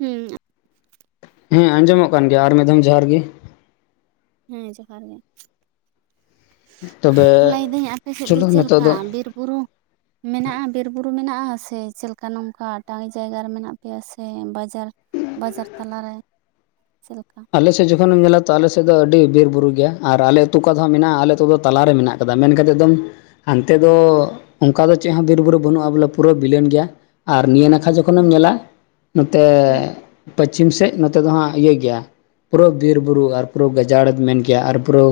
ᱦᱩᱸ ᱦᱮᱸ ᱟᱸᱡᱚᱢᱚᱜ ᱠᱟᱱ ᱜᱮᱭᱟ ᱟᱨ ᱢᱤᱫ ᱫᱚᱢ ᱡᱚᱦᱟᱨᱜᱤ ᱦᱮᱸ ᱡᱚᱦᱟᱨ ᱜᱮ ᱛᱚᱵᱮ ᱞᱟᱹᱭᱫᱟᱹᱧ ᱟᱯᱮ ᱥᱮᱫ ᱫᱚ ᱪᱚᱞᱚ ᱪᱮᱫ ᱱᱤᱛᱚᱜ ᱞᱮᱠᱟ ᱵᱤᱨᱼ ᱵᱩᱨᱩ ᱢᱮᱱᱟᱜᱼᱟ ᱵᱤᱨᱼᱵᱩᱨᱩ ᱢᱮᱱᱟᱜᱼᱟ ᱥᱮ ᱪᱮᱫᱞᱮᱠᱟ ᱱᱚᱝᱠᱟ ᱴᱟᱝᱤ ᱡᱟᱭᱜᱟ ᱨᱮ ᱢᱮᱱᱟᱜ ᱯᱮᱭᱟ ᱥᱮ ᱵᱟᱡᱟᱨ ᱵᱟᱡᱟᱨ ᱛᱟᱞᱟᱨᱮ ᱪᱮᱫᱞᱮᱠᱟ ᱟᱞᱮ ᱥᱮᱫ ᱡᱚᱠᱷᱚᱱᱮᱢ ᱧᱮᱞᱟ ᱛᱚ ᱟᱞᱮ ᱥᱮᱫ ᱫᱚ ᱟᱹᱰᱤ ᱵᱤᱨ ᱵᱩᱨᱩ ᱜᱮᱭᱟ ᱟᱨ ᱟᱞᱮ ᱟᱹᱛᱩ ᱚᱠᱟ ᱦᱟᱜ ᱢᱮᱱᱟᱜᱼᱟ ᱟᱞᱮ ᱟᱛᱩ ᱫᱚ ᱛᱟᱞᱟᱨᱮ ᱢᱮᱱᱟᱜᱼᱟ ᱟᱠᱟᱫᱟ ᱢᱮᱱ ᱠᱟᱛᱮᱫ ᱫᱚᱢ ᱦᱟᱱᱛᱮ ᱫᱚ ᱚᱱᱠᱟ ᱫᱚ ᱪᱮᱫ ᱦᱚᱸ ᱵᱤᱨᱵᱩᱨᱩ ᱵᱟᱹᱱᱩᱜᱼᱟ ᱵᱚᱞᱮ ᱯᱩᱨᱟᱹ ᱵᱤᱞᱚᱱ ᱜᱮᱭᱟ ᱟᱨ ᱱᱤᱭᱟᱹ ᱱᱟ ᱟᱨ ᱡᱚᱠᱷᱚᱱᱮᱢ ᱦᱩᱸ ᱧᱮᱞᱟ ᱱᱚᱛᱮ ᱦᱩᱸ ᱯᱚᱪᱷᱤᱢ ᱥᱮᱫ ᱱᱚᱛᱮ ᱫᱚ ᱦᱟᱸᱜ ᱤᱭᱟᱹ ᱜᱮᱭᱟ ᱯᱩᱨᱟᱹ ᱵᱤᱨ ᱵᱩᱨᱩ ᱟᱨ ᱯᱩᱨᱟᱹ ᱜᱟᱡᱟᱲ ᱢᱮᱱ ᱠᱮᱭᱟ ᱟᱨ ᱯᱩᱨᱟᱹ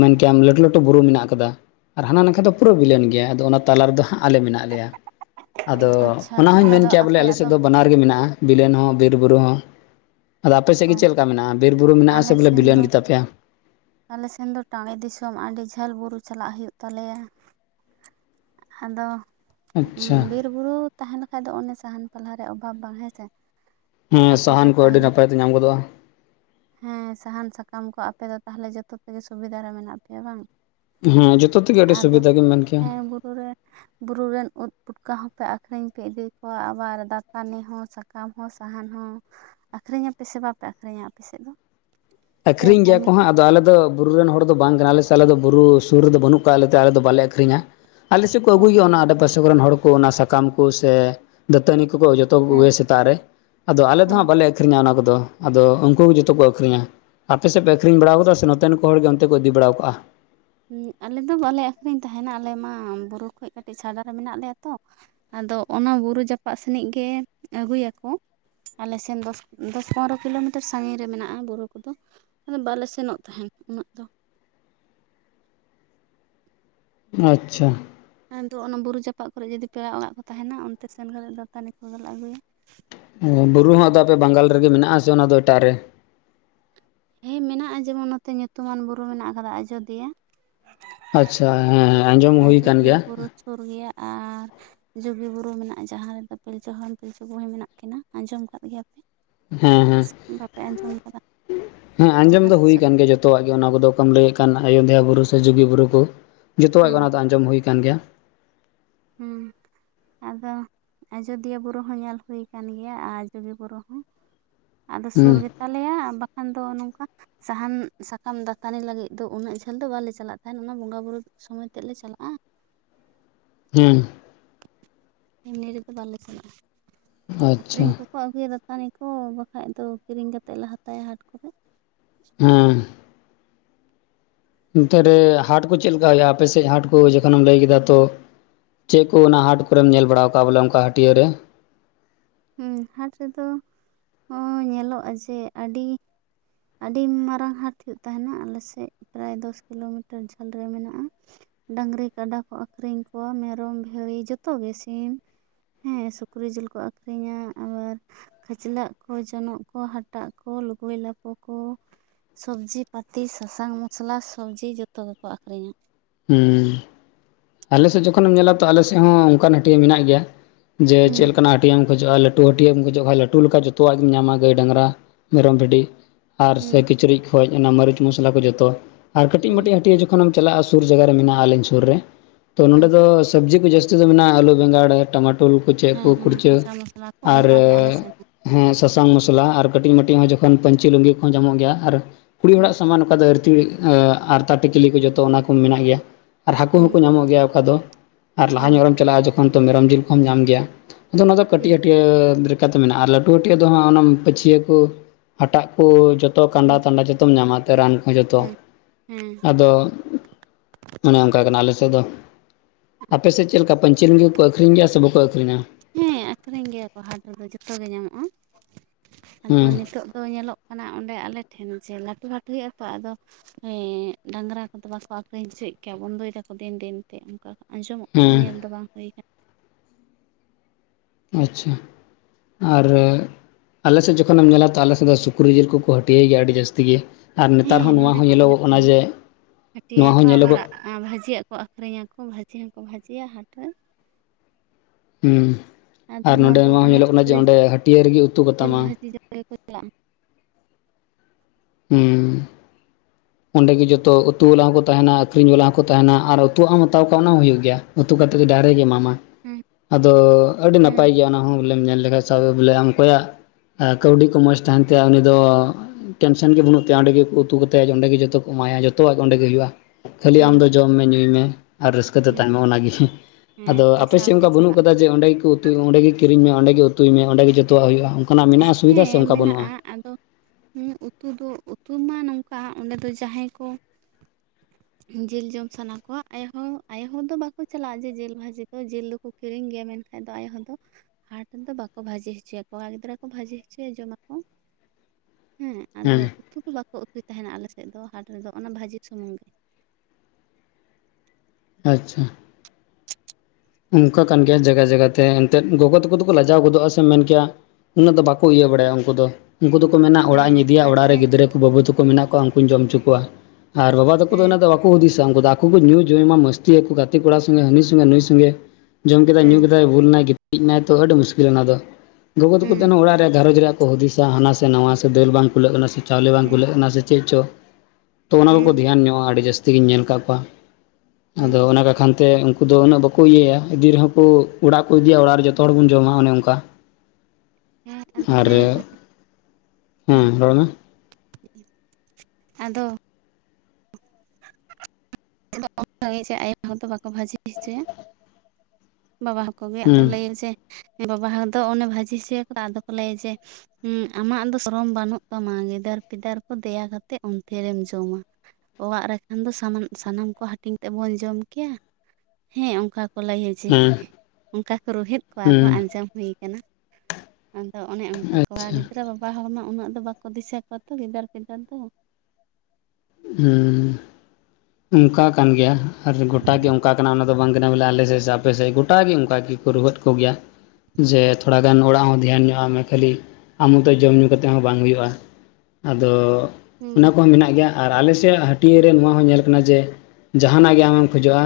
ᱢᱮᱱ ᱠᱮᱭᱟᱢ ᱞᱟᱹᱴᱩ ᱞᱟᱹᱴᱩ ᱵᱩᱨᱩ ᱢᱮᱱᱟᱜ ᱟᱠᱟᱫᱟ᱾ ᱟᱨ ᱦᱟᱱᱟ ᱱᱟᱝᱠᱷᱟ ᱫᱚ ᱯᱩᱨᱟᱹ ᱵᱤᱞᱚᱱ ᱜᱮᱭᱟ ᱟᱫᱚ ᱚᱱᱟ ᱛᱟᱞᱟ ᱨᱮᱫᱚ ᱦᱟᱸᱜ ᱟᱞᱮ ᱢᱮᱱᱟᱜ ᱞᱮᱭᱟ ᱟᱫᱚ ᱟᱪᱪᱷᱟ ᱚᱱᱟ ᱦᱚᱸᱧ ᱛᱟᱦᱚᱞᱮ ᱢᱮᱱ ᱫᱚ ᱠᱮᱭᱟ ᱵᱚᱞᱮ ᱟᱞᱮ ᱟᱯᱮᱭᱟᱜ ᱥᱮᱫ ᱫᱚ ᱵᱟᱱᱟᱨ ᱜᱮ ᱢᱮᱱᱟᱜᱼᱟ ᱵᱤᱞᱮᱱ ᱦᱚᱸ ᱵᱤᱨ ᱵᱩᱨᱩ ᱦᱚᱸ ᱟᱫᱚ ᱟᱯᱮ ᱥᱮᱫ ᱜᱮ ᱚ ᱪᱮᱫ ᱞᱮᱠᱟ ᱢᱮᱱᱟᱜᱼᱟ ᱵᱤᱨ ᱵᱩᱨᱩ ᱟᱞᱮ ᱢᱮᱱᱟᱜᱼᱟᱥᱮ ᱵᱚᱞᱮ ᱥᱮᱱ ᱵᱤᱞᱤᱭᱚᱱ ᱫᱚ ᱜᱮᱛᱟ ᱯᱮᱭᱟ ᱟᱞᱮ ᱥᱮᱱ ᱫᱚ ᱴᱟᱬᱮ ᱫᱤᱥᱚᱢ ᱟᱹᱰᱤ ᱡᱷᱟᱹᱞ ᱵᱩᱨᱩ ᱪᱟᱞᱟᱜ ᱦᱩᱭᱩᱜ ᱛᱟᱞᱮᱭᱟ ᱟᱫᱚ ᱵᱤᱨ ᱟᱪᱪᱷᱟ ᱵᱤᱨ ᱵᱩᱨᱩ ᱛᱟᱦᱮᱸ ᱞᱮᱱᱠᱟᱱ ᱫᱚ ᱚᱱᱮ ᱥᱟᱦᱟᱱ ᱯᱟᱞᱦᱟ ᱨᱮ ᱚᱵᱷᱟᱵᱽ ᱵᱟᱝ ᱦᱮᱸ ᱥᱮ ᱦᱮᱸ ᱥᱟᱦᱟᱱ ᱠᱚ ᱟᱹᱰᱤ ᱱᱟᱯᱟᱭ ᱛᱮ ᱧᱟᱢ ᱜᱚᱫᱚᱜᱼᱟ ᱦᱮᱸ ᱥᱟᱦᱟᱱ ᱥᱟᱠᱟᱢ ᱠᱚ ᱟᱯᱮ ᱫᱚ ᱛᱟᱦᱚᱞᱮ ᱡᱚᱛᱚ ᱛᱮᱜᱮ ᱥᱩᱵᱤᱫᱷᱟ ᱨᱮ ᱢᱮᱱᱟᱜ ᱯᱮᱭᱟ ᱵᱟᱝ ᱦᱮᱸ ᱡᱚᱛᱚ ᱛᱮᱜᱮ ᱟᱹᱰᱤ ᱥᱩᱵᱤᱫᱷᱟ ᱜᱮᱢ ᱢᱮᱱ ᱠᱮᱭᱟ ᱯᱩᱨᱮᱟ ᱵᱩᱨᱩ ᱨᱮᱱ ᱩᱫ ᱯᱩᱴᱠᱟ ᱦᱚᱸᱯᱮ ᱟᱹᱠᱷᱨᱤᱧ ᱯᱮ ᱤᱫᱤ ᱠᱚᱣᱟ ᱟᱵᱟᱨ ᱫᱟᱛᱟᱱᱤ ᱦᱚᱸ ᱥᱟ ᱥᱟᱠᱟᱢ ᱦᱚᱸ ᱥᱟᱦᱟᱱ ᱦᱚᱸ ᱟᱹᱠᱷᱨᱤᱧᱟᱯᱮ ᱥᱮ ᱵᱟᱯᱮ ᱟᱹᱠᱷᱨᱤᱧᱟ ᱟᱯᱮ ᱥᱮᱫ ᱫᱚ ᱥᱮ ᱟᱹᱠᱷᱨᱤᱧ ᱜᱮᱭᱟ ᱠᱟᱹᱢᱤ ᱠᱚ ᱦᱟᱸᱜ ᱟᱫᱚ ᱟᱞᱮ ᱫᱚ ᱵᱩᱨᱩ ᱨᱮᱱ ᱦᱚᱲ ᱫᱚ ᱵᱟᱝ ᱠᱟᱱᱟ ᱞᱮ ᱥᱮ ᱟᱞᱮᱫ ᱫᱚ ᱵᱩᱨᱩ ᱥᱩᱨ ᱨᱮᱫᱚ ᱵᱟᱹᱱᱩᱜ ᱠᱟᱜ ᱞᱮᱛᱮ ᱟᱞᱮ ᱫᱚ ᱵᱟᱞᱮ ᱟᱹᱠᱷᱨᱤᱧᱟ ᱟᱞᱮ ᱥᱮᱫ ᱠᱚ ᱚ ᱟᱹᱜᱩᱭ ᱜᱮᱭᱟ ᱚᱱᱟ ᱟᱰᱮᱯᱟᱥᱮ ᱠᱚᱨᱮᱱ ᱦᱚᱲ ᱠᱚ ᱚᱱᱟ ᱥᱟᱠᱟᱢ ᱠᱚ ᱥᱮ ᱫᱟᱹᱛᱟᱹᱱᱤ ᱠᱚᱠᱚ ᱡᱚᱛᱚ ᱦᱮᱸ ᱠᱚᱜᱮ ᱥᱮᱛᱟᱜ ᱨᱮ ᱟᱫᱚ ᱟᱞᱮ ᱫᱚ ᱦᱮᱸ ᱦᱟᱸᱜ ᱵᱟᱞᱮ ᱟᱹᱠᱷᱨᱤᱧᱟ ᱚᱱᱟ ᱠᱚᱫᱚ ᱟᱫᱚ ᱩᱱᱠᱩ ᱜᱮ ᱡᱚᱛᱚ ᱠᱚ ᱟᱹᱠᱷᱨᱤᱧᱟ ᱟᱯᱮ ᱥᱮᱫ ᱯᱮ ᱟᱹᱠᱷᱨᱤᱧ ᱵᱟᱲᱟᱣ ᱟᱠᱟᱫᱟ ᱥᱮ ᱱᱚᱛᱮᱱ ᱠᱚ ᱦᱚᱲ ᱜᱮ ᱚᱱᱛᱮ ᱠᱚ ᱤᱫᱤ ᱵᱟᱲᱟᱣ ᱠᱟᱜᱼᱟ᱾ ᱦᱩᱸ ᱟᱞᱮ ᱫᱚ ᱵᱟᱞᱮ ᱟᱹᱠᱷᱨᱤᱧ ᱛᱟᱦᱮᱱᱟ ᱟᱞᱮ ᱢᱟ ᱵᱩᱨᱩ ᱠᱷᱚᱱ ᱠᱟᱹᱴᱤᱡ ᱪᱷᱟᱰᱟ ᱨᱮ ᱢᱮᱱᱟᱜ ᱞᱮᱭᱟ ᱛᱚ ᱟᱫᱚ ᱚᱱᱟ ᱵᱩᱨᱩ ᱡᱟᱯᱟᱜ ᱥᱮᱱᱤᱡ ᱜᱮ ᱟᱹᱜᱩᱭᱟᱠᱚ ᱟᱞᱮ ᱥᱮᱱ ᱫᱚᱥ ᱫᱚᱥ ᱯᱚᱱᱨᱚ ᱠᱤᱞᱳᱢᱤᱴᱟᱨ ᱥᱟᱺᱜᱤᱧ ᱨᱮ ᱢᱮᱱᱟᱜᱼᱟ ᱵᱩᱨᱩ ᱠᱚᱫᱚ ᱟᱫᱚ ᱵᱟᱞᱮ ᱥᱮᱱᱚᱜ ᱛᱟᱦᱮᱱ ᱩᱱᱟᱹᱜ ᱫᱚ ᱟᱪᱪᱷᱟ ᱟᱫᱚ ᱚᱱᱟ ᱵᱩᱨᱩ ᱡᱟᱯᱟᱜᱽ ᱠᱚᱨᱮ ᱡᱩᱫᱤ ᱯᱮᱲᱟ ᱚᱲᱟᱜ ᱠᱚ ᱛᱟᱦᱮᱱᱟ ᱚᱱᱛᱮ ᱥᱮᱱ ᱠᱟᱛᱮ ᱫᱟᱹᱛᱟᱹᱱᱤ ᱠᱚ ᱫᱚᱞᱮ ᱟᱹᱜᱩᱭᱟ᱾ ᱚᱸ ᱵᱩᱨᱩ ᱦᱚᱸ ᱟᱫᱚ ᱟᱯᱮ ᱵᱟᱝᱜᱟᱞ ᱨᱮᱜᱮ ᱢᱮᱱᱟᱜ ᱥᱮ ᱚᱱᱟ ᱫᱚ ᱮᱴᱟᱜ ᱨᱮ ᱦᱮᱸ ᱢᱮᱱᱟᱜᱼᱟ ᱡᱮᱢᱚᱱ ᱱᱚᱛᱮ ᱧᱩᱛᱩᱢᱟᱱ ᱵᱩᱨᱩ ᱢᱮᱱᱟᱜ ᱟᱠᱟᱫᱟ ᱟᱡᱚᱫᱤᱭᱟᱹ ᱟᱪᱪᱷᱟ ᱦᱮᱸ ᱦᱮᱸ ᱟᱸᱡᱚᱢ ᱦᱩᱭ ᱠᱟᱱ ᱟᱡᱚᱫᱤᱭᱟᱹ ᱜᱮᱭᱟ ᱵᱩᱨᱩ ᱥᱩᱨ ᱜᱮᱭᱟ ᱟᱨ ᱡᱩᱜᱤ ᱵᱩᱨᱩ ᱢᱮᱱᱟᱜᱼᱟ ᱡᱟᱦᱟᱸ ᱨᱮᱫᱚ ᱯᱤᱞᱪᱩ ᱦᱟᱲᱟᱢ ᱯᱤᱞᱪᱩ ᱵᱩᱲᱦᱤ ᱢᱮᱱᱟᱜ ᱠᱤᱱᱟ ᱟᱸᱡᱚᱢ ᱟᱠᱟᱜ ᱜᱮᱭᱟ ᱯᱮ ᱦᱮᱸ ᱦᱮᱸ ᱦᱮᱸ ᱟᱸᱡᱚᱢ ᱡᱟᱦᱟᱸ ᱫᱚ ᱦᱩᱭ ᱛᱤᱥᱚᱜ ᱠᱟᱱ ᱜᱮᱭᱟ ᱡᱚᱛ ᱡᱚᱛᱚᱣᱟᱜ ᱜᱮ ᱚᱱᱟ ᱠᱚᱫᱚ ᱚᱠᱟᱢ ᱞᱟᱹᱭᱮᱫ ᱠᱟᱱ ᱟᱡᱳᱫᱤᱭᱟᱹ ᱵᱩᱨᱩ ᱥᱮ ᱡᱩᱜᱤ ᱵᱩᱨᱩ ᱠᱚ ᱡᱚᱛᱚᱣᱟᱜ ᱦᱮᱸ ᱜᱮ ᱚᱱᱟ ᱫᱚ ᱟᱸᱡᱚᱢ ᱦᱩᱭ ᱠᱟᱱ ᱜᱮᱭᱟ ᱦᱩᱸ ᱟᱫᱚ ᱟᱡᱳᱫᱤᱭᱟᱹ ᱵᱩᱨᱩ ᱦᱚᱸ ᱧᱮᱞ ᱦᱩᱭ ᱟᱠᱟᱱ ᱜᱮᱭᱟ ᱟᱨ ᱡᱩᱜᱤ ᱵᱩᱨᱩ ᱦᱚᱸ ᱟᱫᱚ ᱦᱩᱸ ᱥᱩᱨ ᱜᱮ ᱛᱟᱞᱮᱭᱟ ᱵᱟᱠᱷᱟᱱ ᱫᱚ ᱱᱚᱝᱠᱟ ᱥᱟᱦᱟᱱ ᱥᱟᱠᱟᱢ ᱫᱟᱛᱟᱱᱤ ᱞᱟᱹᱜᱤᱫ ᱫᱚ ᱩᱱᱟᱹᱜ ᱡᱷᱟᱹᱞ ᱫᱚ ᱵᱟᱞᱮ ᱪᱟᱞᱟᱜ ᱛᱟᱦᱮᱱ ᱚᱱᱟ ᱵᱚᱸᱜᱟᱼᱵᱩᱨᱩ ᱥᱚᱢᱚᱭ ᱛᱮᱫ ᱞᱮ ᱪᱟᱞᱟᱜᱼᱟ᱾ ᱦᱮᱸ ᱮᱢᱱᱤ ᱨᱮᱫᱚ ᱵᱟᱞᱮ ᱪᱟᱞᱟᱜᱼᱟ ᱟ. ᱟᱪᱪᱷᱟ ᱠᱷᱨᱤᱧ ᱠᱚ ᱠᱚ ᱟᱹᱜᱩᱭᱟ ᱫᱟᱛᱟᱱᱤ ᱠᱚ ᱵᱟᱠᱷᱟᱡ ᱫᱚ ᱠᱤᱨᱤᱧ ᱠᱟᱛᱮᱫ ᱞᱮ ᱦᱟᱛᱟᱭᱟ ᱦᱟᱴ ᱠᱚᱨᱮ ᱦᱮᱸ ᱮᱱᱛᱮ ᱨᱮ ᱦᱟᱴ ᱠᱚ ᱪᱮᱫ ᱞᱮᱠᱟ ᱦᱩᱭᱩᱜᱼᱟ ᱟᱯᱮᱥᱮᱫ ᱦᱟᱴ ᱠᱚ ᱡᱚᱠᱷᱚᱱᱮᱢ ᱞᱟᱹᱭ ᱠᱮᱫᱟ ᱛᱚ ᱪᱮᱫ ᱠᱚ ᱚᱱᱟ ᱦᱟᱴ ᱠᱚᱨᱮᱢ ᱧᱮᱞ ᱵᱟᱲᱟᱣ ᱟᱠᱟᱫᱼᱟ ᱵᱚᱞᱮ ᱚᱱᱠᱟ ᱦᱟᱹᱴᱭᱟᱹ ᱨᱮ ᱦᱩᱸ ᱦᱟᱴ ᱨᱮᱫᱚ ᱦᱚᱸ ᱧᱮᱞᱚᱜᱼᱟ ᱡᱮ ᱟᱹᱰᱤ ᱟᱹᱰᱤ ᱢᱟᱨᱟᱝ ᱦᱟᱴ ᱦᱩᱭᱩᱜ ᱛᱟᱦᱮᱱᱟ ᱟᱞᱮᱥᱮᱫ ᱨᱮᱭ ᱫᱚᱥ ᱠᱤᱞᱳᱢᱤᱴᱟᱨ ᱡᱷᱟᱹᱞ ᱨᱮ ᱢᱮᱱᱟᱜᱼᱟ᱾ ᱰᱟᱝᱨᱤ ᱠᱟᱰᱟ ᱠᱚ ᱟᱠᱷᱨᱤᱧ ᱠᱚᱣᱟ ᱢᱮᱨᱚᱢ ᱵᱷᱤᱲᱤ ᱡᱚᱛᱚ ᱜᱮ ᱥᱤᱢ ᱦᱮᱸ ᱥᱩᱠᱨᱤ ᱡᱤᱞ ᱠᱚ ᱟᱠ [inaudible] ᱟᱵᱟᱨ ᱠᱷᱟᱹᱪᱞᱟᱹᱜ ᱠᱚ ᱡᱚᱱᱚᱜ ᱠᱚ ᱦᱟᱴᱟᱜ ᱠᱚ ᱞᱩᱜᱽᱲᱤ ᱞᱟᱯᱚ ᱠᱚ ᱥᱚᱵᱽᱡᱤ ᱯᱟᱛᱤ ᱥᱟᱥᱟᱝ ᱢᱚᱥᱞᱟ ᱥᱚᱵᱽᱡᱤ ᱡᱚᱛᱚ ᱜᱮᱠᱚ ᱟᱠᱷᱨᱤᱧᱟ ᱦᱩᱸ, ᱟᱞᱮ ᱥᱮᱫ ᱡᱚᱠᱷᱚᱱᱮᱢ ᱧᱮᱞᱟ ᱛᱚ ᱟᱞᱮ ᱥᱮᱫ ᱦᱚᱸ ᱚᱱᱠᱟᱱ ᱦᱟᱹᱴᱤᱭᱟᱹ ᱢᱮᱱᱟᱜ ᱜᱮᱭᱟ᱾ ᱡᱮ ᱪᱮᱫ ᱦᱩᱸ ᱞᱮᱠᱟᱱᱟ ᱴᱟᱹᱭᱟᱹᱢ ᱠᱷᱚᱡᱚᱜᱼᱟ ᱞᱟᱹᱴᱩ ᱦᱟᱹᱴᱭᱟᱹ ᱠᱷᱚᱡᱚᱜ ᱠᱷᱟᱱ ᱞᱟᱹᱴᱩ ᱞᱮᱠᱟ ᱡᱚᱛᱚᱣᱟᱜ ᱜᱮ ᱧᱟᱢᱟ ᱜᱟᱹᱭ ᱰᱟᱝᱨᱟ ᱢᱮᱨᱚᱢ ᱵᱷᱤᱰᱤ ᱟᱨ ᱥᱮ ᱦᱩᱸ ᱠᱤᱪᱨᱤᱡ ᱠᱷᱚᱱ ᱢᱟᱹᱨᱤᱪ ᱢᱚᱥᱞᱟ ᱠᱚ ᱡᱚᱛᱚ ᱟᱨ ᱠᱟᱹᱴᱤᱡ ᱦᱮᱸ ᱢᱟᱹᱴᱤᱡ ᱦᱟᱹᱴᱭᱟᱹ ᱡᱚᱠᱷᱚᱱᱮᱢ ᱪᱟᱞᱟᱜᱼᱟ ᱥᱩᱨ ᱡᱟᱜᱟᱨᱮ ᱢᱮᱱᱟᱜᱼᱟ ᱟᱞᱤᱧ ᱥᱩᱨ ᱨᱮ ᱛᱚ ᱱᱚᱰᱮ ᱦᱮᱸ ᱫᱚ ᱥᱚᱵᱽᱡᱤ ᱠᱚ ᱡᱟᱹᱥᱛᱤ ᱫᱚ ᱢᱮᱱᱟᱜᱼᱟ ᱟᱹᱞᱩ ᱵᱮᱸᱜᱟᱲ ᱴᱟᱢᱟᱴᱳᱞ ᱠᱩᱪᱟᱹ ᱦᱮᱸ ᱠᱚ ᱦᱮᱸ ᱠᱩᱲᱪᱟᱹ ᱠᱟᱸᱪᱟ ᱢᱚᱥᱞᱟ ᱠᱚ ᱟᱨ ᱚᱱᱠᱟᱜᱮ ᱟᱞᱮ ᱥᱮᱱ ᱦᱮᱸ ᱥᱟᱥᱟᱝ ᱢᱚᱥᱞᱟ ᱟᱨ ᱠᱟᱹᱴᱤᱡ ᱢᱟᱹᱴᱤᱡ ᱦᱚᱸ ᱡᱚᱠᱷᱚᱱ ᱯᱟᱹᱧᱪᱤ ᱞᱩᱸᱜᱤ ᱠᱚᱦᱚᱸ ᱧᱟᱢᱚᱜ ᱜᱮᱭᱟ ᱟᱨ ᱠᱩᱲᱤ ᱦᱩᱸ ᱦᱚᱲᱟᱜ ᱥᱟᱢᱟᱱ ᱚᱠᱟ ᱫᱚ ᱟᱨᱛᱤ ᱟᱨᱛᱟ ᱴᱤᱠᱞᱤ ᱠᱚ ᱡᱚᱛᱚ ᱚᱱᱟ ᱠᱚ ᱢᱮᱱᱟᱜ ᱜᱮᱭᱟ ᱟᱨ ᱦᱟᱹᱠᱩ ᱦᱩᱸ ᱦᱚᱸᱠᱚ ᱧᱟᱢᱚᱜ ᱜᱮᱭᱟ ᱚᱠᱟ ᱫᱚ ᱟᱨ ᱞᱟᱦᱟ ᱦᱩᱸ ᱧᱚᱜ ᱨᱮᱢ ᱪᱟᱞᱟᱜᱼᱟ ᱡᱚᱠᱷᱚᱱ ᱛᱚ ᱢᱮᱨᱚᱢ ᱡᱤᱞ ᱠᱚᱦᱚᱸᱢ ᱧᱟᱢ ᱜᱮᱭᱟ ᱟᱫᱚ ᱚᱱᱟ ᱫᱚ ᱠᱟᱹᱴᱤᱡ ᱦᱩᱸ ᱦᱟᱹᱴᱭᱟᱹ ᱠᱟᱛᱮ ᱢᱮᱱᱟᱜᱼᱟ ᱞᱟᱹᱴᱩ ᱦᱟᱹᱴᱭᱟ ᱫᱚ ᱦᱟᱜ ᱚᱱᱟ ᱯᱟᱹᱪᱷᱭᱟᱹ ᱠᱚ ᱦᱟᱴᱟᱜ ᱠᱚ ᱡᱚᱛ ᱡᱚᱛᱚ ᱠᱟᱸᱰᱟ ᱦᱩᱸ ᱛᱟᱱᱰᱟ ᱡᱚᱛᱚᱢ ᱧᱟᱢᱟ᱾ ᱛᱮᱨᱟᱱ ᱠᱚᱦᱚᱸ ᱡᱚᱛᱚ ᱦᱩᱸ ᱦᱮᱸ ᱟᱫᱚ ᱚᱱᱮ ᱚᱱᱠᱟ ᱠᱟᱱᱟ ᱟᱞᱮ ᱥᱮᱫ ᱾ ᱫᱚ ᱟᱯᱮ ᱥᱮᱫ ᱪᱮᱫ ᱞᱮᱠᱟ ᱯᱟᱹᱧᱪᱤ ᱞᱩᱸᱜᱤ ᱠᱚ ᱟᱹᱠᱷᱨᱤᱧ ᱜᱮᱭᱟ ᱥᱮ ᱵᱟᱠᱚ ᱟᱹᱠᱷᱨᱤᱧᱟ? ᱦᱮᱸ ᱟᱠᱷᱨᱤᱧ ᱜᱮᱭᱟ ᱠᱚ ᱦᱟᱴ ᱨᱮᱫᱚ ᱡᱚᱛᱚ ᱜᱮ ᱧᱟᱢᱚᱜᱼᱟ᱾ ᱟᱫᱚ ᱦᱮᱸ ᱱᱤᱛᱚᱜ ᱫᱚ ᱧᱮᱞᱚᱜ ᱚᱱᱟ ᱚᱸᱰᱮ ᱟᱞᱮ ᱴᱷᱮᱱ ᱡᱮ ᱞᱟᱹᱴᱩ ᱞᱟᱴᱷᱩ ᱦᱩᱭᱩᱜᱼᱟ᱾ ᱛᱚ ᱟᱫᱚ ᱦᱮᱸ ᱰᱟᱝᱨᱟ ᱠᱚᱫᱚ ᱵᱟᱠᱚ ᱟᱠᱷᱨᱤᱧ ᱦᱚᱪᱚᱭᱮᱫ ᱠᱚᱭᱟ ᱵᱚᱱᱫᱚᱭ ᱫᱟᱠᱚ ᱫᱤᱱ ᱫᱤᱱ ᱛᱮ ᱚᱱᱠᱟ᱾ ᱟᱸᱡᱚᱢᱚᱜ ᱠᱟᱱᱟ ᱦᱮᱸ ᱧᱮᱞ ᱫᱚ ᱵᱟᱝ ᱦᱩᱭ ᱟᱠᱟᱱᱟ ᱾ ᱟᱪᱪᱷᱟ ᱟᱨ ᱟᱞᱮ ᱥᱮᱫ ᱡᱚᱠᱷᱚᱱᱮᱢ ᱧᱮᱞᱟ ᱛᱚ ᱟᱞᱮ ᱥᱮᱫ ᱫᱚ ᱥᱩᱠᱨᱤ ᱡᱤᱞ ᱠᱚᱠᱚ ᱦᱟᱹᱴᱤᱭᱟᱭ ᱜᱮᱭᱟ ᱟᱹᱰᱤ ᱡᱟᱹᱥᱛᱤ ᱜᱮ᱾ ᱟᱨ ᱱᱮᱛᱟᱨ ᱦᱮᱸ ᱦᱚᱸ ᱱᱚᱣᱟ ᱱᱚᱸᱰᱮ ᱦᱚᱸ ᱟᱞᱮ ᱧᱮᱞᱚᱜᱚᱜ ᱠᱟᱱᱟ, ᱴᱷᱮᱱ ᱡᱮ ᱱᱚᱣᱟ ᱦᱚᱸ ᱧᱮᱞᱚᱜᱚᱜ ᱟᱨ ᱵᱷᱟᱹᱡᱤᱭᱟᱜ ᱠᱚ ᱟᱹᱠᱷᱨᱤᱧᱟ ᱠᱚ ᱵᱷᱟᱹᱡᱤ ᱦᱚᱸᱠᱚ ᱵᱷᱟᱹᱡᱤᱭᱟ ᱦᱟᱴ ᱨᱮ ᱾ ᱦᱩᱸ ᱟᱨ ᱟᱫᱚᱢ ᱦᱚᱲ ᱱᱚᱰᱮ ᱫᱚ ᱱᱚᱣᱟ ᱦᱚᱸ ᱚᱱᱟ ᱧᱮᱞᱚᱜ ᱠᱟᱱᱟ ᱡᱮ ᱥᱩᱠᱨᱤ ᱚᱸᱰᱮ ᱦᱟᱹᱴᱤᱭᱟᱹ ᱨᱮᱜᱮ ᱩᱛᱩ ᱠᱟᱛᱟᱢᱟ᱾ [unintelligible] ᱚᱭᱤᱠᱩᱢ ᱪᱟᱞᱟ ᱦᱩᱸ ᱾ ᱚᱸᱰᱮ ᱜᱮ ᱡᱚᱛᱚ ᱩᱛᱩ ᱵᱟᱞᱟ ᱦᱚᱸ ᱠᱚ ᱛᱟᱦᱮᱱᱟ, ᱟᱠᱷᱨᱤᱧ ᱵᱟᱞᱟ ᱦᱚᱸᱠᱚ ᱛᱟᱦᱮᱱᱟ ᱟᱨ ᱩᱛᱩᱣᱟᱜ ᱮᱢ ᱦᱟᱛᱟᱣ ᱠᱷᱟᱱ ᱚᱱᱟ ᱦᱚᱸ ᱦᱳᱭ ᱜᱮᱭᱟ᱾ ᱩᱛᱩ ᱦᱮᱸ ᱠᱟᱛᱮ ᱫᱚ ᱰᱟᱦᱨᱮ ᱜᱮ ᱮᱢᱟᱼᱢᱟ ᱦᱮᱸ ᱟᱫᱚ ᱟᱹᱰᱤ ᱦᱮᱸ ᱱᱟᱯᱟᱭ ᱜᱮ ᱚᱱᱟ ᱦᱚᱸ ᱵᱚᱞᱮᱢ ᱧᱮᱞ ᱞᱮᱠᱷᱟᱱ [unintelligible] ᱵᱚᱞᱮ ᱟᱢ ᱠᱚᱭᱟᱜ, ᱠᱟᱹᱣᱰᱤ ᱠᱚ ᱢᱚᱸᱡᱽ ᱛᱟᱦᱮᱱ ᱛᱟᱭᱟ ᱩᱱᱤ ᱫᱚ ᱴᱮᱱᱥᱮᱱ ᱜᱮ ᱵᱟᱹᱱᱩᱜ ᱛᱟᱭᱟ ᱚᱸᱰᱮ ᱜᱮᱠᱚ ᱩᱛᱩ ᱠᱟᱛᱮ ᱚᱸᱰᱮ ᱜᱮ ᱡᱚᱛᱚ ᱠᱚ ᱮᱢᱟᱭᱟ ᱡᱚᱛᱚᱣᱟᱜ ᱚᱸᱰᱮᱜ ᱜᱮ ᱦᱩᱭᱩᱜᱼᱟ ᱠᱷᱟᱹᱞᱤ ᱟᱢ ᱫᱚ ᱡᱚᱢ ᱢᱮ ᱧᱩᱭ ᱢᱮ᱾ ᱟᱨ ᱨᱟᱹᱥᱠᱟᱹ ᱛᱮ ᱦᱮᱸ ᱛᱟᱦᱮᱢᱟ ᱚᱱᱟᱜᱮ᱾ ᱦᱮᱸ ᱟᱫᱚ ᱟᱯᱮ ᱯᱚᱭᱥᱟ ᱥᱮᱫ ᱚᱱᱠᱟ ᱟᱛᱮᱫ ᱵᱟᱹᱱᱩᱜ ᱪᱟᱞᱟᱜ ᱠᱟᱫᱟ? ᱡᱮ ᱚᱸᱰᱮ ᱜᱮᱠᱚ ᱩᱛᱩᱭ ᱚᱸᱰᱮ ᱜᱮ ᱠᱤᱨᱤᱧ ᱢᱮ ᱚᱸᱰᱮ ᱜᱮ ᱩᱛᱩᱭ ᱢᱮ ᱚᱸᱰᱮ ᱜᱮ ᱡᱚᱛᱚᱜᱼᱟ ᱦᱩᱭᱩᱜᱼᱟ ᱚᱱᱠᱟ ᱢᱮᱱᱟᱜᱼᱟ? ᱥᱩᱵᱤᱫᱷᱟ ᱥᱮ ᱦᱮᱸ ᱚᱱᱠᱟ ᱵᱟᱹᱱᱩᱜᱼᱟ ᱢᱮᱱᱟᱜᱼᱟ, ᱟᱫᱚ ᱦᱮᱸ ᱩᱛᱩ ᱫᱚ ᱩᱛᱩ ᱢᱟ ᱱᱚᱝᱠᱟ ᱚᱸᱰᱮ ᱫᱚ ᱡᱟᱦᱟᱸᱭ ᱠᱚ ᱦᱮᱸ ᱡᱤᱞ ᱡᱚᱢ ᱥᱟᱱᱟ ᱠᱚᱣᱟ᱾ ᱟᱭᱳ ᱦᱚᱲ ᱟᱭᱳ ᱦᱚᱲ ᱫᱚ ᱵᱟᱠᱚ ᱪᱟᱞᱟᱜᱼᱟ ᱡᱮ ᱡᱤᱞ ᱵᱷᱟᱹᱡᱤ ᱠᱚ ᱡᱤᱞ ᱫᱚᱠᱚ ᱠᱤᱨᱤᱧ ᱜᱮᱭᱟ ᱢᱮᱱᱠᱷᱟᱱ ᱫᱚ ᱟᱭᱳ ᱦᱚᱲ ᱫᱚ ᱦᱟᱴ ᱨᱮ ᱫᱚ ᱵᱟᱠᱚ ᱵᱷᱟᱹᱡᱤ ᱦᱚᱪᱚᱭᱟ ᱠᱚ᱾ ᱠᱚᱲᱟ ᱜᱤᱫᱽᱨᱟᱹ ᱵᱷᱟᱹᱡᱤ ᱦᱚᱪᱚᱭᱟ ᱡᱚᱢᱟ ᱠᱚ, ᱦᱮᱸ᱾ ᱟᱫᱚ ᱦᱮᱸ, ᱩᱛᱩ ᱫᱚ ᱵᱟᱠᱚ ᱩᱛᱩᱭ ᱛᱟᱦᱮᱸᱱᱟ ᱟᱞᱮ ᱥᱮᱫ ᱫᱚ ᱦᱟᱴ ᱨᱮᱫᱚ ᱚᱱᱟ ᱵᱷᱟᱹᱡᱤ ᱥᱩᱢᱩᱝ ᱜᱮ᱾ ᱟᱪᱪᱷᱟ, ᱚᱱᱠᱟ ᱠᱟᱱ ᱜᱮᱭᱟ ᱡᱟᱜᱟ ᱡᱟᱜᱟ ᱛᱮ ᱮᱱᱛᱮ ᱫᱚ ᱜᱚᱜᱚ ᱛᱟᱠᱚ ᱫᱚᱠᱚ ᱞᱟᱡᱟᱣ ᱜᱚᱫᱚᱜᱼᱟ ᱥᱮ ᱢᱮᱱ ᱠᱮᱭᱟ᱾ ᱩᱱᱟᱹᱜ ᱫᱚ ᱵᱟᱠᱚ ᱤᱭᱟᱹ ᱵᱟᱲᱟᱭᱟ ᱩᱱᱠᱩ ᱫᱚ᱾ ᱩᱱᱠᱩ ᱫᱚᱠᱚ ᱢᱮᱱᱟ ᱚᱲᱟᱜ ᱤᱧ ᱦᱮᱸ ᱤᱫᱤᱭᱟ ᱦᱟᱴ ᱚᱲᱟᱜ ᱨᱮ ᱜᱤᱫᱽᱨᱟᱹ ᱠᱚ ᱵᱟᱹᱵᱩ ᱛᱟᱠᱚ ᱢᱮᱱᱟᱜ ᱠᱚᱣᱟ ᱩᱱᱠᱩᱧ ᱡᱚᱢ ᱦᱚᱪᱚ ᱠᱚᱣᱟ ᱟᱨ ᱵᱟᱵᱟ ᱟᱫᱟᱱ ᱠᱚᱫᱚ ᱦᱮᱸ ᱚᱱᱟ ᱫᱚ ᱵᱟᱠᱚ ᱦᱩᱫᱤᱥᱟ᱾ ᱩᱱᱠᱩ ᱫᱚ ᱟᱠᱚ ᱠᱚ ᱧᱩ ᱡᱚᱢ ᱢᱟ ᱢᱚᱥᱛᱤ ᱟᱠᱚ ᱜᱟᱛᱮ ᱠᱚᱲᱟ ᱥᱚᱸᱜᱮ ᱦᱟᱹᱱᱤ ᱥᱚᱸᱜᱮ ᱱᱩᱭ ᱥᱚᱸᱜᱮ ᱡᱚᱢ ᱠᱮᱫᱟᱭ ᱧᱩ ᱦᱮᱸ ᱠᱮᱫᱟᱭ ᱵᱷᱩᱞ ᱮᱱᱟᱭ ᱜᱤᱛᱤᱡ ᱮᱱᱟᱭ ᱛᱚ ᱟᱹᱰᱤ ᱢᱩᱥᱠᱤᱞ ᱚᱱᱟ ᱫᱚ᱾ ᱜᱚᱜᱚ ᱛᱚᱠᱚ ᱫᱚ ᱦᱮᱸ ᱛᱟᱦᱮᱱᱟ ᱚᱲᱟᱜ ᱨᱮ ᱜᱷᱟᱨᱚᱸᱧᱡᱽ ᱨᱮᱭᱟᱜ ᱦᱩᱫᱤᱥᱟ ᱦᱟᱱᱟ ᱥᱮ ᱱᱟᱣᱟ ᱥᱮ ᱫᱟᱹᱞ ᱵᱟᱝ ᱠᱩᱞᱟᱹᱜ ᱠᱟᱱᱟ ᱥᱮ ᱪᱟᱣᱞᱮ ᱵᱟᱝ ᱦᱮᱸ ᱠᱩᱞᱟᱹᱜ ᱠᱟᱱᱟ ᱥᱮ ᱪᱮᱫ ᱪᱚ ᱛᱚ ᱚᱱᱟ ᱠᱚᱠᱚ ᱦᱮᱸ ᱫᱷᱮᱭᱟᱱ ᱧᱚᱜᱼᱟ ᱟᱹᱰᱤ ᱡᱟᱹᱥᱛᱤ ᱜᱤᱧ ᱧᱮᱞ ᱟᱠᱟᱫ ᱠᱚᱣᱟ ᱾ ᱦᱮᱸ ᱟᱫᱚ ᱚᱱᱟ ᱠᱚ ᱠᱷᱟᱱ ᱛᱮ ᱩᱱᱠᱩ ᱫᱚ ᱩᱱᱟᱹᱜ ᱵᱟᱠᱚ ᱠᱚ ᱤᱭᱟᱹᱭᱟ ᱤᱫᱤ ᱨᱮᱦᱚᱸ ᱠᱚ ᱚᱲᱟᱜ ᱠᱚ ᱤᱫᱤᱭᱟ ᱚᱲᱟᱜ ᱨᱮ ᱡᱚᱛᱚ ᱦᱚᱲ ᱵᱚᱱ ᱡᱚᱢᱟ ᱚᱱᱮ ᱚᱱᱠᱟ ᱾ ᱦᱮᱸ ᱟᱫᱚ ᱟᱨ ᱞᱟᱹᱭᱟᱠᱚ ᱧᱮᱞ ᱦᱮᱸ ᱨᱚᱲ ᱢᱮ ᱟᱫᱚ [unintelligible] ᱟᱭᱳ ᱦᱚᱲ ᱠᱚ ᱵᱟᱠᱚ ᱵᱷᱟᱹᱡᱤ ᱦᱚᱪᱚᱭᱟ? ᱵᱟᱵᱟ ᱦᱚᱲᱠᱚᱜᱮ ᱟᱫᱚ ᱦᱩᱸ ᱞᱟᱹᱭᱟ ᱡᱮ ᱵᱟᱵᱟ ᱦᱚᱲ ᱫᱚ ᱚᱱᱮ ᱵᱷᱟᱹᱡᱤ ᱦᱚᱪᱭᱟ ᱠᱚ᱾ ᱟᱫᱚ ᱠᱚ ᱞᱟᱹᱭᱟ ᱡᱮ ᱦᱚᱸ ᱟᱢᱟᱜ ᱫᱚ ᱥᱚᱨᱚᱢ ᱵᱟᱹᱱᱩᱜ ᱛᱟᱢᱟ᱾ ᱜᱤᱫᱟᱹᱨ ᱯᱤᱫᱟᱹᱨ ᱠᱚ ᱫᱮᱭᱟ ᱠᱟᱛᱮ ᱚᱱᱛᱮ ᱨᱮᱢ ᱡᱚᱢᱟ᱾ ᱚᱲᱟᱜ ᱨᱮ ᱠᱷᱟᱱ ᱫᱚ ᱥᱟᱢᱟᱱ ᱥᱟᱱᱟᱢ ᱠᱚ ᱦᱟᱹᱴᱤᱧ ᱛᱮ ᱵᱚᱱ ᱡᱚᱢ ᱠᱮᱭᱟ ᱦᱮᱸ ᱚᱱᱠᱟ ᱠᱚ ᱞᱟᱹᱭ ᱾ ᱡᱮ ᱦᱩᱸ ᱚᱱᱠᱟ ᱠᱚ ᱨᱳᱦᱮᱫ ᱠᱚᱣᱟ ᱠᱚ ᱦᱩᱸ ᱟᱸᱡᱚᱢ ᱦᱩᱭ ᱟᱠᱟᱱᱟ᱾ ᱟᱫᱚ ᱚᱱᱮ ᱚᱱᱠᱟ ᱠᱚᱲᱟ ᱜᱤᱫᱽᱨᱟᱹ ᱵᱟᱵᱩ ᱵᱟᱵᱟ ᱦᱚᱲ ᱢᱟ ᱩᱱᱟᱹᱜ ᱫᱚ ᱵᱟᱠᱚ ᱫᱤᱥᱟᱹ ᱠᱚᱣᱟ ᱛᱚ ᱜᱤᱫᱟᱹᱨ ᱯᱤᱫᱟᱹᱨ ᱫᱚ᱾ ᱦᱩᱸ, ᱚᱱᱠᱟ ᱠᱟᱱ ᱜᱮᱭᱟ ᱟᱨ ᱜᱚᱴᱟ ᱜᱮ ᱚᱱ ᱚᱱᱠᱟ ᱠᱟᱱᱟ ᱚᱱᱟ ᱫᱚ ᱵᱟᱝ ᱠᱟᱱᱟ ᱵᱚᱞᱮ ᱟᱞᱮ ᱥᱮᱫ ᱥᱮ ᱟᱯᱮ ᱥᱮᱫ ᱜᱚᱴᱟ ᱜᱮ ᱚᱱᱠᱟ ᱜᱮᱠᱚ ᱨᱩᱣᱮᱫ ᱠᱚ ᱜᱮᱭᱟ ᱾ ᱡᱮ ᱛᱷᱚᱲᱟ ᱜᱟᱱ ᱚᱲᱟᱜ ᱦᱚᱸ ᱫᱷᱮᱭᱟᱱ ᱧᱚᱜᱼᱟ ᱢᱮ ᱠᱷᱟᱹᱞᱤ ᱟᱢ ᱢᱚᱛᱚ ᱡᱚᱢ ᱧᱩ ᱠᱟᱛᱮ ᱦᱚᱸ ᱵᱟᱝ ᱦᱩᱭᱩᱜᱼᱟ ᱟᱫᱚ ᱚᱱᱟ ᱦᱩᱸ ᱠᱚᱦᱚᱸ ᱢᱮᱱᱟᱜ ᱜᱮᱭᱟ ᱟᱨ ᱟᱞᱮᱥᱭᱟᱜ ᱦᱟᱹᱴᱤᱭᱟᱹ ᱨᱮ ᱱᱚᱣᱟ ᱦᱚᱸ ᱧᱮᱞ ᱠᱟᱱᱟ ᱡᱮ ᱡᱟᱦᱟᱱᱟᱜ ᱜᱮ ᱟᱢᱮᱢ ᱠᱷᱚᱡᱚᱜᱼᱟ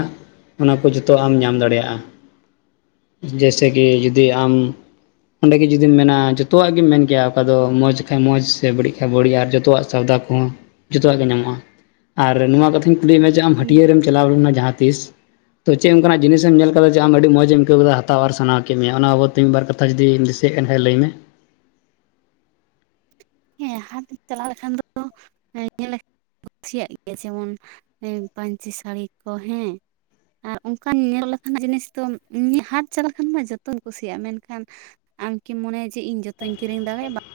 ᱚᱱᱟ ᱠᱚ ᱡᱚᱛᱷᱚ ᱟᱢ ᱧᱟᱢ ᱫᱟᱲᱮᱭᱟᱜᱼᱟ ᱡᱮᱭᱥᱮ ᱠᱤ ᱡᱩᱫᱤ ᱟᱢ ᱚᱸᱰᱮ ᱜᱮ ᱡᱩᱫᱤᱢ ᱢᱮᱱᱟ ᱡᱚᱛᱚᱣᱟᱜ ᱜᱮᱢ ᱢᱮᱱ ᱠᱮᱭᱟ ᱚᱠᱟ ᱫᱚ ᱢᱚᱡᱽ ᱠᱷᱟᱡ ᱢᱚᱡᱽ ᱥᱮ ᱵᱟᱹᱲᱤᱡ ᱠᱷᱟᱱ ᱵᱟᱹᱲᱤᱡ ᱟᱨ ᱡᱚᱛᱚᱣᱟᱜ ᱥᱟᱹᱣᱫᱟ ᱠᱚᱦᱚᱸ ᱡᱚᱛᱚᱣᱟᱜ ᱜᱮ ᱧᱟᱢᱚᱜᱼᱟ ᱟᱨ ᱱᱚᱣᱟ ᱠᱟᱛᱷᱟᱧ ᱠᱩᱞᱤᱭᱮᱫ ᱢᱮᱭᱟ ᱡᱮ ᱟᱢ ᱦᱩᱸ ᱦᱟᱹᱴᱭᱟᱹ ᱨᱮᱢ ᱪᱟᱞᱟᱣ ᱞᱮᱱᱟ ᱡᱟᱦᱟᱸ ᱛᱤᱥ? ᱛᱚ ᱪᱮᱫ ᱚᱱᱠᱟᱱᱟᱜ ᱡᱤᱱᱤᱥ ᱮᱢ ᱧᱮᱞ ᱟᱠᱟᱫᱟ ᱡᱮ ᱟ ᱟᱹᱰᱤ ᱢᱚᱡᱽ ᱮᱢ ᱟᱹᱭᱠᱟᱹᱣ ᱠᱮᱫᱟ ᱦᱟᱛᱟᱣ ᱟᱨ ᱥᱟᱱᱟᱣ ᱠᱮᱫ ᱢᱮᱭᱟ ᱚᱱᱟ ᱵᱟᱵᱚᱛ ᱢᱤᱫ ᱵᱟᱨ ᱠᱟᱛᱷᱟ ᱡᱩᱫᱤᱢ ᱫᱤᱥᱟᱹᱭᱮᱫ ᱠᱷᱟᱱ ᱞᱟᱹᱭ ᱢᱮ? ᱦᱮᱸ ᱦᱟᱴ ᱪᱟᱞᱟᱣ ᱞᱮᱠᱷᱟᱱ ᱫᱚ ᱧᱮᱞᱼᱼ ᱠᱩᱥᱤᱭᱟᱜ ᱜᱮᱭᱟ ᱡᱮᱢᱚᱱ ᱯᱟᱹᱧᱪᱤ ᱥᱟᱹᱲᱤ ᱠᱚ ᱦᱮᱸ ᱟᱨ ᱚᱱᱠᱟᱱ ᱧᱮᱞ ᱞᱮᱠᱷᱟᱱ ᱡᱤᱱᱤᱥ ᱫᱚ ᱮᱢᱱᱤ ᱦᱟᱴ ᱪᱟᱞᱟ ᱞᱮᱠᱷᱟᱱ ᱢᱟ ᱡᱚᱛᱚᱧ ᱠᱩᱥᱤᱭᱟᱜᱼᱟ ᱢᱮᱱᱠᱷᱟᱱ ᱟᱢᱠᱤᱢ ᱢᱚᱱᱮᱭᱟ ᱡᱮ ᱤᱧ ᱡᱚᱛᱚᱧ ᱠᱤᱨᱤᱧ ᱫᱟᱲᱮᱭᱟᱜᱼᱟ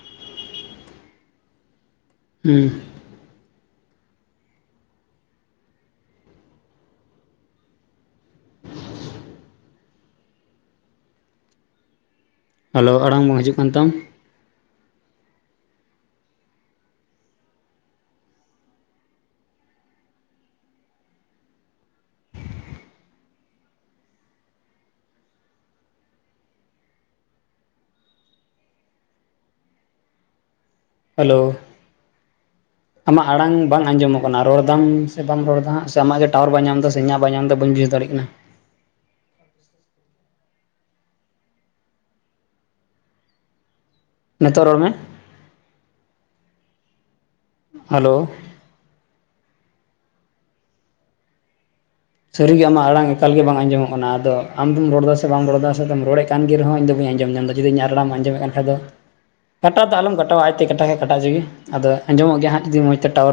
[unintelligible] [unintelligible] ᱦᱮᱞᱳ ᱟᱲᱟᱝ ᱵᱟᱝ ᱦᱤᱡᱩᱜ ᱠᱟᱱ ᱛᱟᱢ ᱦᱮᱞᱳ ᱟᱢᱟᱜ ᱟᱲᱟᱝ ᱵᱟᱝ ᱟᱸᱡᱚᱢᱚᱜ ᱠᱟᱱᱟ ᱨᱚᱲᱫᱟᱢ ᱥᱮ ᱵᱟᱢ ᱨᱚᱲᱫᱟ ᱦᱸᱟᱜ ᱥᱮ ᱟᱢᱟᱜ ᱜᱮ ᱴᱟᱣᱟᱨ ᱵᱟᱭ ᱧᱟᱢᱫᱟ ᱥᱮ ᱤᱧᱟᱹᱜ ᱵᱟᱭ ᱧᱟᱢᱫᱟ ᱵᱟᱹᱧ ᱵᱩᱡᱟᱹ ᱫᱟᱲᱮᱭᱟᱜ ᱠᱟᱱᱟ ᱱᱤᱛᱚᱜ ᱨᱚᱲ ᱢᱮ ᱦᱮᱞᱳ ᱥᱟᱹᱨᱤᱜᱮ ᱟᱟᱜ ᱟᱲᱟᱝ ᱮᱠᱟᱞ ᱜᱮ ᱵᱟᱝ ᱟᱸᱡᱚᱢᱚᱜ ᱠᱟᱱᱟ ᱟᱫᱚ ᱟᱢᱫᱚᱢ ᱨᱚᱲ ᱮᱫᱟᱥ ᱥᱮ ᱵᱟᱢ ᱨᱚᱲ ᱮᱫᱟ ᱥᱮ ᱨᱚᱲᱮᱫᱼᱼ ᱠᱟᱱ ᱜᱮ ᱨᱮᱦᱚᱸᱧ ᱤᱧᱫᱚ ᱟᱸᱡᱚᱢ ᱧᱟᱢᱫᱟ ᱡᱩᱫᱤ ᱤᱧ ᱨᱚᱲᱮᱢ ᱟᱸᱡᱚᱢᱮᱫ ᱠᱷᱟᱱ ᱫᱚ ᱠᱟᱴᱟ ᱫᱚ ᱟᱞᱚᱢ ᱠᱟᱴᱟᱣᱟ ᱟᱭᱛᱮ ᱠᱟᱴᱟ ᱠᱷᱟᱭ ᱠᱟᱴᱟᱪᱚ ᱜᱮ ᱟᱫᱚ ᱟᱸᱡᱚᱢᱚᱜ ᱜᱮ ᱦᱟᱸᱜ ᱡᱩᱫᱤ ᱢᱚᱡᱽ ᱛᱮ ᱴᱟᱣᱟᱨ